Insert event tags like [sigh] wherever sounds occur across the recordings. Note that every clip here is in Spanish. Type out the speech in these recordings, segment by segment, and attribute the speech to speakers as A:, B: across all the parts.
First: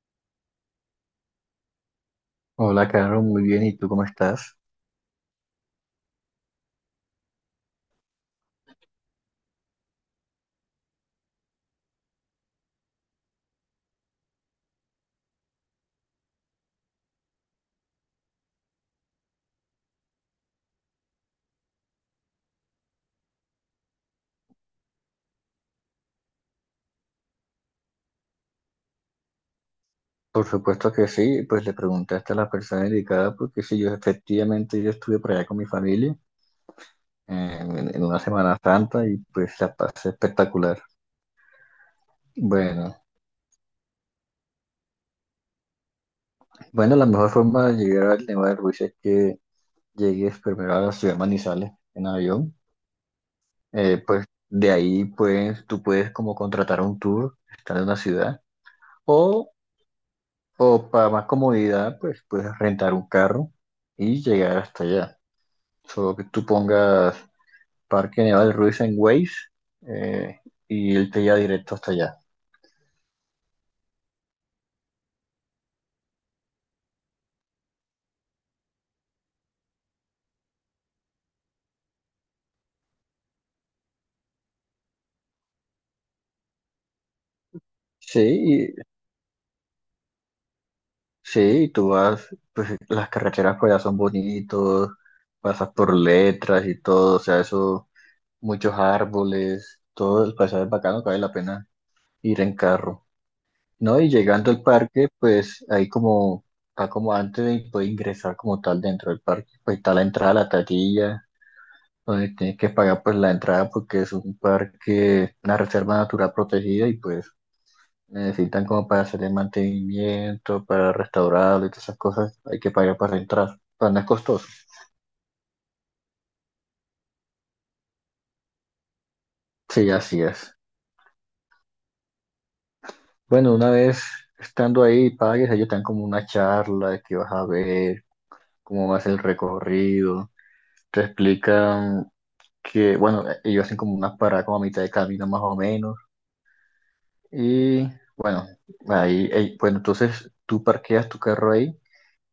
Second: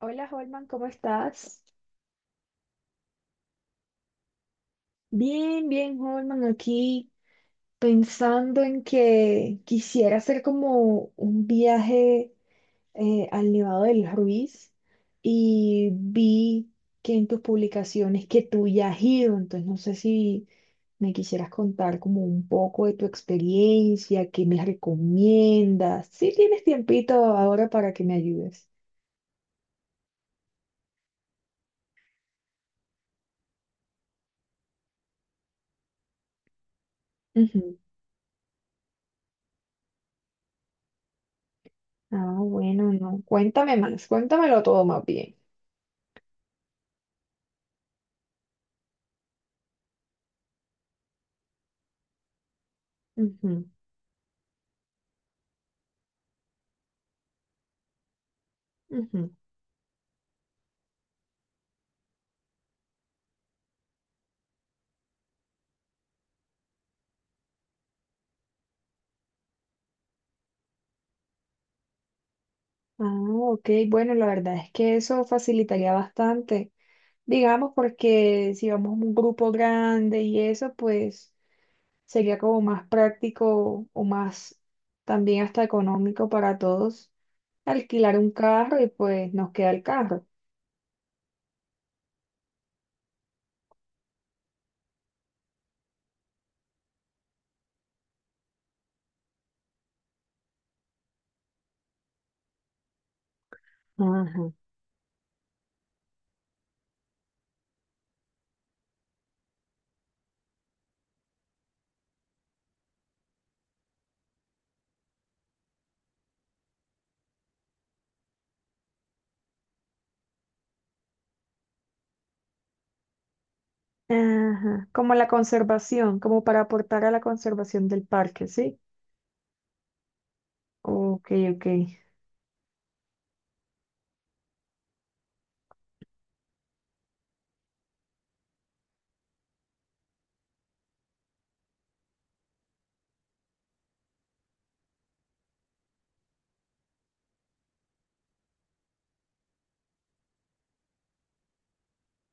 A: Hola Holman, ¿cómo estás?
B: Hola, Caro, muy bien. ¿Y tú cómo estás?
A: Bien, bien Holman, aquí pensando en que quisiera hacer como un viaje al Nevado del Ruiz y vi que en tus publicaciones que tú ya has ido, entonces no sé si me quisieras contar como un poco de tu experiencia, qué me recomiendas. Si tienes tiempito ahora para que me ayudes.
B: Por supuesto que sí, pues le preguntaste a la persona indicada porque sí, yo efectivamente yo estuve por allá con mi familia
A: Ujú.
B: en una Semana Santa y pues la pasé espectacular.
A: Ah, bueno,
B: Bueno,
A: no, cuéntame más, cuéntamelo todo más bien.
B: bueno, la mejor forma de llegar al Nevado del Ruiz es que llegues primero a la ciudad de Manizales en avión.
A: Ujú.
B: Pues de ahí pues tú puedes como contratar un tour, estar en una ciudad
A: Ujú.
B: o, o para más comodidad pues puedes rentar un carro y llegar hasta allá. Solo que tú pongas Parque Nevado Ruiz en Waze, eh, y él te lleva directo hasta allá.
A: Ah, ok, bueno, la verdad es que eso facilitaría bastante, digamos, porque si vamos a un grupo grande y eso, pues sería como más práctico o más también hasta económico para todos alquilar
B: Sí,
A: un carro
B: y-
A: y pues nos queda el carro.
B: sí, y tú vas, pues las carreteras por allá son bonitos, pasas por Letras y todo, o sea, eso, muchos árboles, todo el paisaje es bacano que vale la pena ir en carro. No, y
A: Ajá.
B: llegando al parque, pues ahí como, está como antes de poder ingresar como tal dentro del parque, pues está la entrada a la taquilla, donde tienes que pagar pues la entrada porque es un parque, una reserva natural protegida y pues necesitan como para hacer el mantenimiento, para restaurarlo y todas esas cosas, hay que pagar para entrar, pero no es costoso.
A: Ajá, como la conservación, como para aportar a la conservación del parque, ¿sí?
B: Sí, así es.
A: Ok, ok.
B: Bueno, una vez estando ahí y pagues, ellos te dan como una charla de qué vas a ver, cómo va a ser el recorrido, te explican que, bueno, ellos hacen como unas paradas como a mitad de camino más o menos y ahí, bueno, entonces tú parqueas tu carro ahí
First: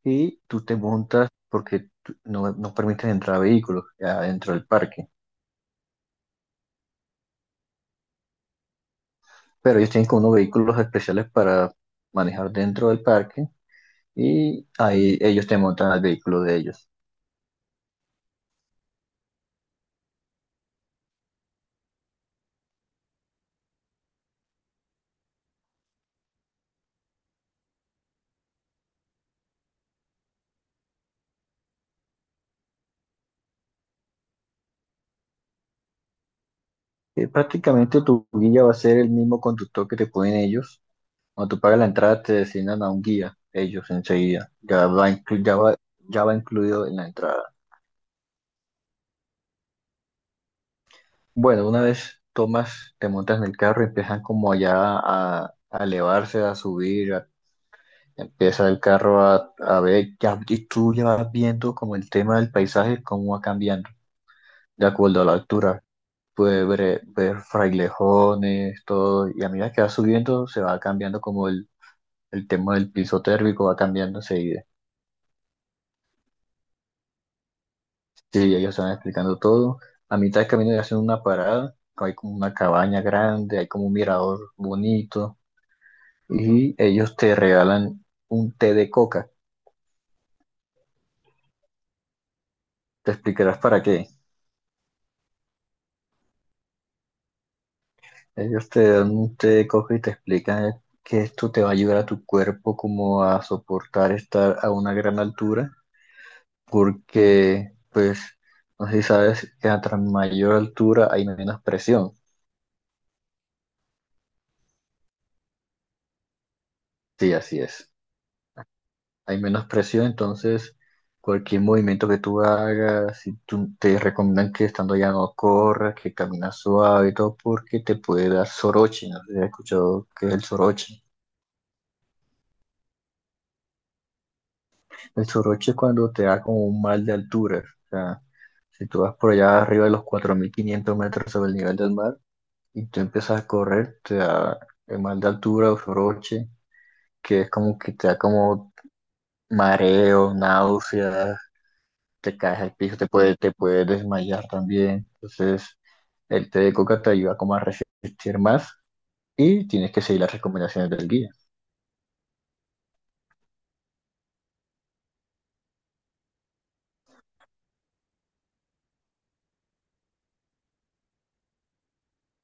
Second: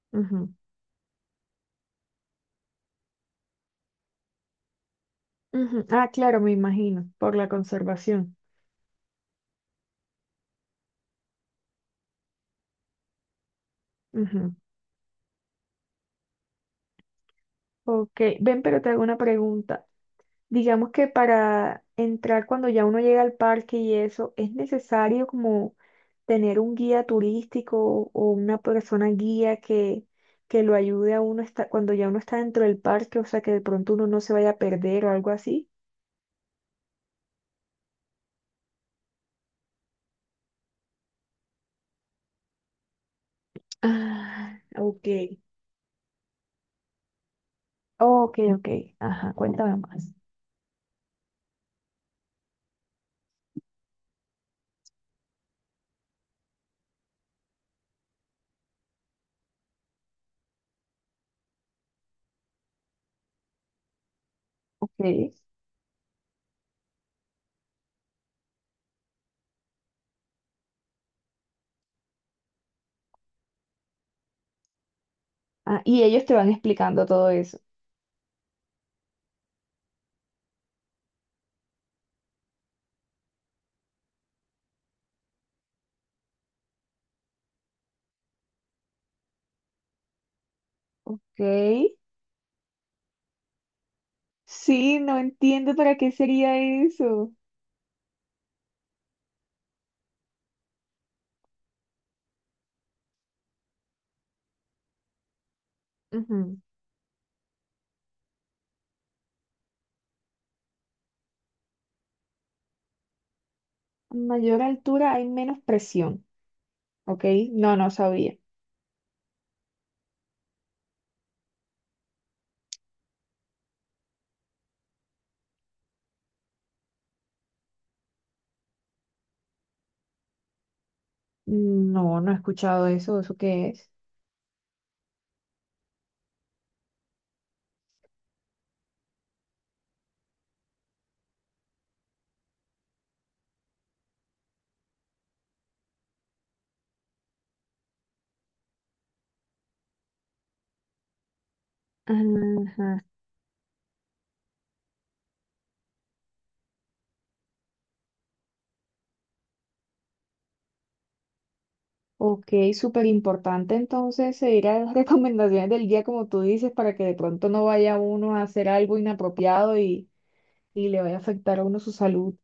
B: y
A: Ujú,
B: tú te montas porque tú- no, no permiten entrar vehículos adentro del parque.
A: ujú. Ah, claro, me imagino, por la conservación.
B: Pero ellos tienen como unos vehículos especiales para manejar dentro del parque
A: Ujú.
B: y ahí ellos te montan al vehículo de ellos.
A: Ok, ven, pero te hago una pregunta. Digamos que para entrar cuando ya uno llega al parque y eso, ¿es necesario como tener un guía turístico o una persona guía que lo ayude a uno esta- cuando ya uno está dentro del parque? O sea, que de pronto uno no se vaya a perder o algo así.
B: Prácticamente tu guía va a ser el mismo conductor que te ponen ellos. Cuando tú pagas la entrada te designan a un guía, ellos enseguida.
A: Ah,
B: Ya va,
A: ok.
B: inclu- ya va, ya va incluido en la entrada.
A: Ok, ok, ajá, cuéntame más.
B: Bueno, una vez tomas, te montas en el carro y empiezan como ya a elevarse, a subir. A Empieza el carro a ver, ya, y tú ya vas viendo como el tema del paisaje, cómo va cambiando, de acuerdo a
A: Ok.
B: la altura. Puedes ver, ver frailejones, todo, y a medida que va subiendo, se va cambiando como el tema del piso térmico, va cambiando enseguida.
A: Ah, y ellos te van explicando todo eso.
B: Sí, ellos van explicando todo. A mitad de camino ya hacen una parada, hay como una cabaña grande, hay como un mirador bonito, y ellos te regalan un té de coca.
A: Ok.
B: ¿Te explicarás para qué?
A: Sí, no entiendo para qué sería eso.
B: Ellos te dan, te cogen y te explican que esto te va a ayudar a tu cuerpo como a soportar estar a una gran altura, porque pues, no sé si sabes que a tras mayor altura hay menos presión.
A: A mayor altura hay menos presión, ¿ok?
B: Sí, así
A: No, no
B: es.
A: sabía.
B: Hay menos presión, entonces cualquier movimiento que tú hagas, si tú, te recomiendan que estando allá no corras, que caminas suave y todo, porque te puede dar soroche. No sé si has escuchado qué es el soroche.
A: No, no he escuchado eso, ¿eso qué es?
B: El soroche es cuando te da como un mal de altura. O sea, si tú vas por allá arriba de los 4.500 metros sobre el nivel del mar y tú empiezas a correr, te da el mal de altura o soroche, que es como que te da como mareo, náuseas, te caes al piso,
A: Ajá.
B: te puede desmayar también. Entonces, el té de coca te ayuda como a resistir más y tienes que seguir las recomendaciones del guía.
A: Ok, súper importante entonces seguir a las [laughs] recomendaciones del guía, como tú dices, para que de pronto no vaya uno a hacer algo inapropiado y le vaya a afectar a uno su salud.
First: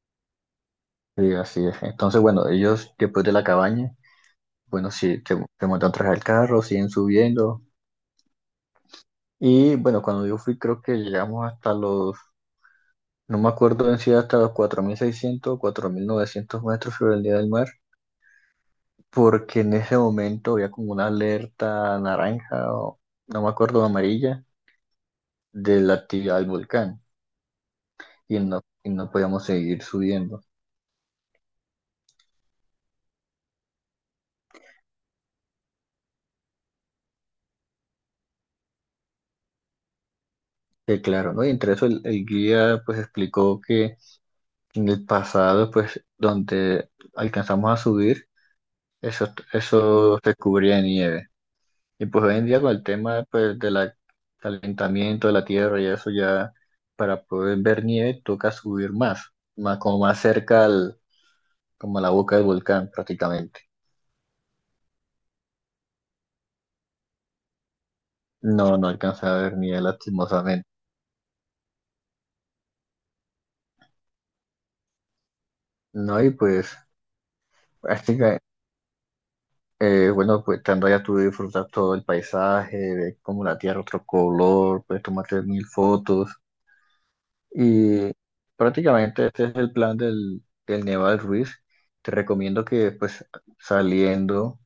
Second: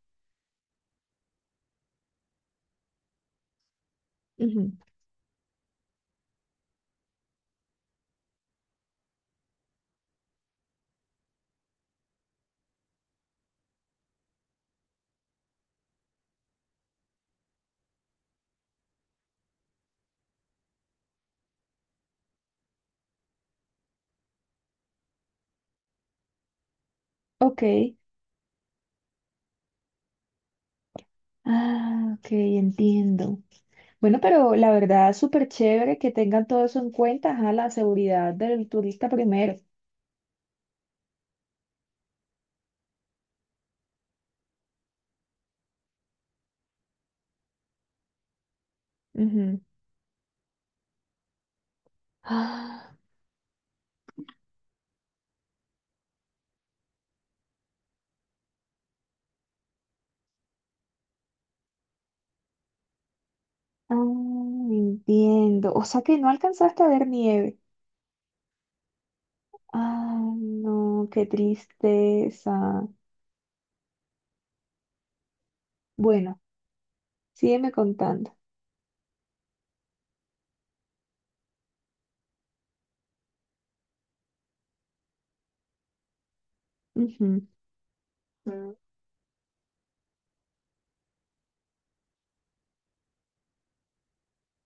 B: Sí, así es. Entonces, bueno, ellos después de la cabaña.
A: Ujú.
B: Bueno, sí, te montan atrás del carro, siguen subiendo. Y bueno, cuando yo fui, creo que llegamos hasta los, no me acuerdo en sí, hasta los 4.600 4.900 metros sobre el nivel del mar, porque en ese momento había como una alerta naranja, o no me acuerdo, amarilla, de la actividad del volcán.
A: Ok,
B: Y no podíamos seguir subiendo.
A: ah, ok, entiendo. Bueno, pero la verdad, súper chévere que tengan todo eso en cuenta, ajá, la seguridad del turista primero.
B: Que claro, ¿no? Y entre eso el guía pues explicó que en el pasado, pues donde alcanzamos a subir, Eso,
A: Ujú.
B: eso se cubría de nieve. Y pues hoy en día con el
A: Ah,
B: tema pues, del calentamiento de la Tierra y eso ya, para poder ver nieve toca subir más, como más cerca al, como a la boca del volcán prácticamente.
A: Ah, entiendo. O sea que no alcanzaste a ver nieve.
B: No, no alcanza a ver nieve
A: Ah,
B: lastimosamente.
A: no, qué tristeza.
B: No, y
A: Bueno,
B: pues,
A: sígueme
B: así
A: contando.
B: que, bueno, pues estando allá tú disfrutas todo el paisaje, ves como la Tierra otro color, puedes tomarte mil fotos.
A: Ujú,
B: Y
A: Mm.
B: prácticamente este es el plan del Neval Ruiz. Te recomiendo que pues saliendo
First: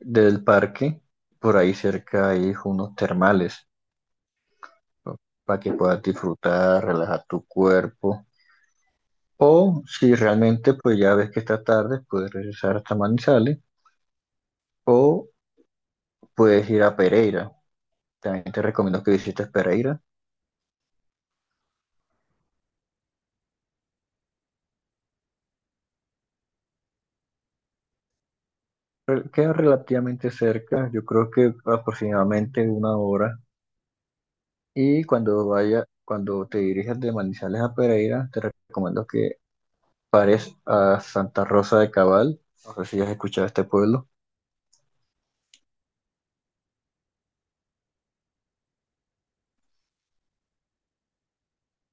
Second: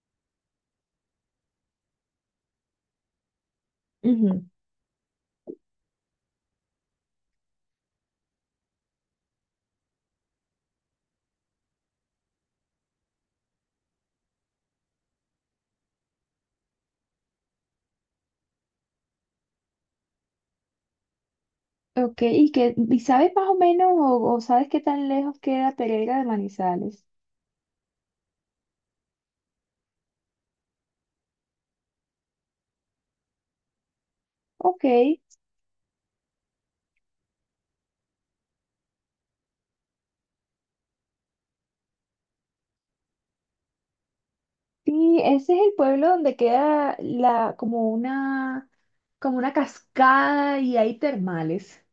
B: del parque, por ahí cerca hay unos termales,
A: ujú.
B: ¿no? Para que puedas disfrutar, relajar tu cuerpo. O si realmente pues ya ves que está tarde, puedes regresar hasta Manizales o puedes ir a Pereira. También te recomiendo que visites Pereira.
A: Ok, ¿ y sabes más o menos o sabes qué tan lejos queda Pereira de Manizales?
B: Queda relativamente cerca, yo creo que aproximadamente una hora.
A: Ok,
B: Y cuando vaya, cuando te dirijas de Manizales a Pereira, te recomiendo que pares a Santa Rosa de Cabal. No sé si has escuchado este pueblo.
A: sí, ese es el pueblo donde queda como una cascada y hay termales.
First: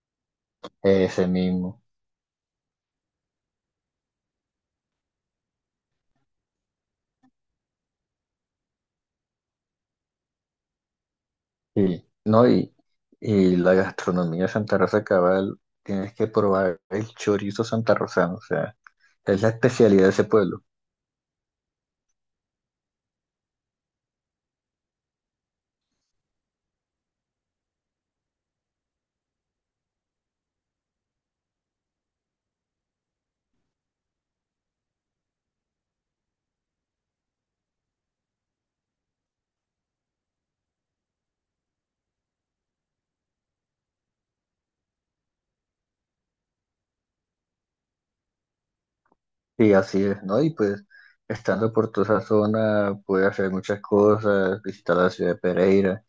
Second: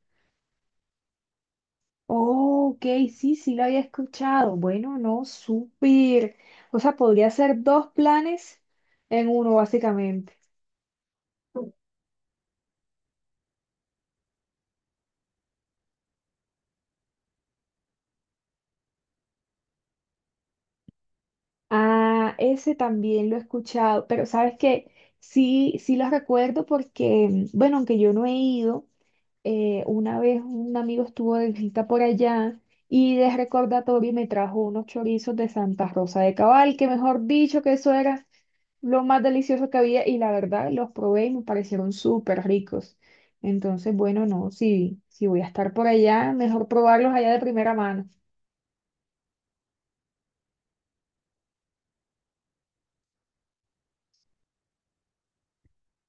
B: Ese mismo.
A: Oh, ok, sí, sí lo había escuchado. Bueno, no, súper. O sea, podría ser dos planes en uno, básicamente.
B: Y, no, la gastronomía de Santa Rosa de Cabal, tienes que probar el chorizo santarrosano. O sea, es la especialidad de ese pueblo.
A: Ah, ese también lo he escuchado, pero sabes que sí, sí los recuerdo porque, mm, bueno, aunque yo no he ido. Una vez un amigo estuvo de visita por allá y de recordatorio me trajo unos chorizos de Santa Rosa de Cabal, que mejor dicho que eso era lo más delicioso que había y la verdad los probé y me parecieron súper ricos. Entonces, bueno, no, si voy a estar por allá, mejor probarlos allá de primera mano.
B: Y así es, ¿no? Y pues, estando por toda esa zona, puedes hacer muchas cosas, visitar la ciudad de Pereira.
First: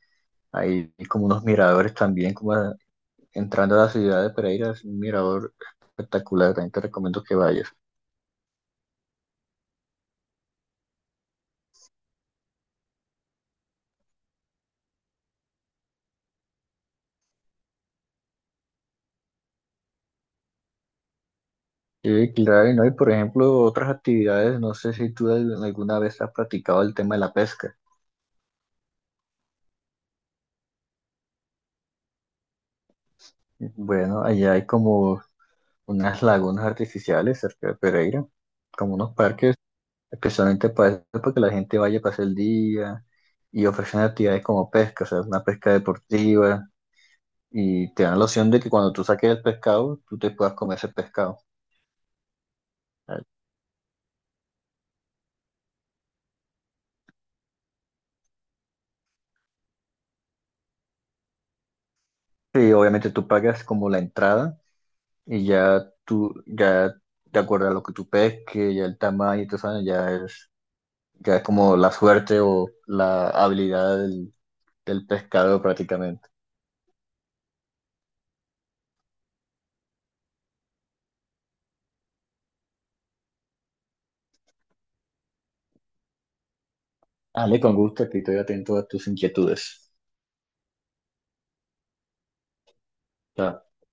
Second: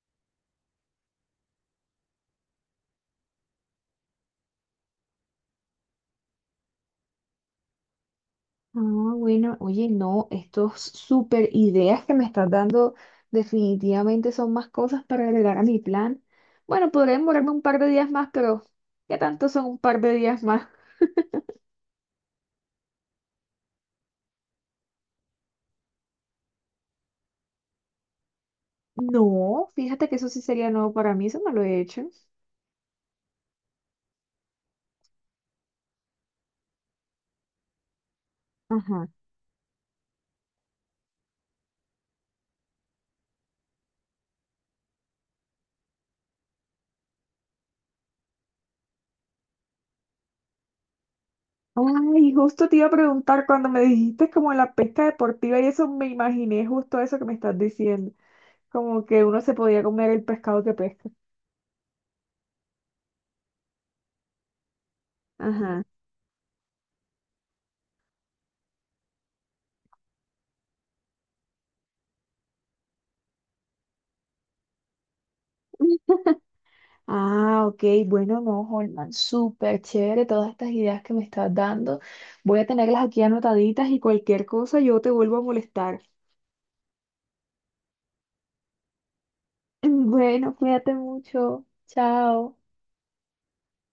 B: Hay como unos miradores también, como entrando a la ciudad de Pereira, es un mirador espectacular, también te recomiendo que vayas.
A: Ah, bueno, oye, no, estos súper ideas que me estás dando definitivamente son más cosas para agregar a mi plan. Bueno, podré demorarme un par de días más, pero ¿qué tanto son un par de días más?
B: Sí, claro, y no, y por ejemplo, otras actividades, no sé si tú alguna vez has practicado el tema de la pesca.
A: No, fíjate que eso sí sería nuevo para mí, eso no lo he hecho.
B: Bueno, allá hay como unas lagunas artificiales cerca de Pereira, como
A: Ajá.
B: unos parques, especialmente para eso, para que la gente vaya a pasar el día y ofrecen actividades como pesca, o sea, una pesca deportiva, y te dan la opción de que cuando tú saques el pescado, tú te puedas comer ese pescado.
A: Ay, justo te iba a preguntar cuando me dijiste como la pesca deportiva y eso me imaginé justo eso que me estás diciendo, como que uno se podía comer el pescado que pesca.
B: Sí, obviamente tú pagas como la entrada. Y
A: Ajá.
B: ya tú, ya de acuerdo a lo que tú pesques, ya el tamaño y todo eso, ya es como la suerte o la habilidad del pescador prácticamente.
A: Ah, ok, bueno, no, Holman, súper chévere todas estas ideas que me estás dando. Voy a tenerlas aquí anotaditas y cualquier cosa yo te vuelvo a molestar. [laughs]
B: Ale, con gusto, aquí estoy atento a tus inquietudes.
A: Bueno, cuídate mucho. Chao.
B: Chao.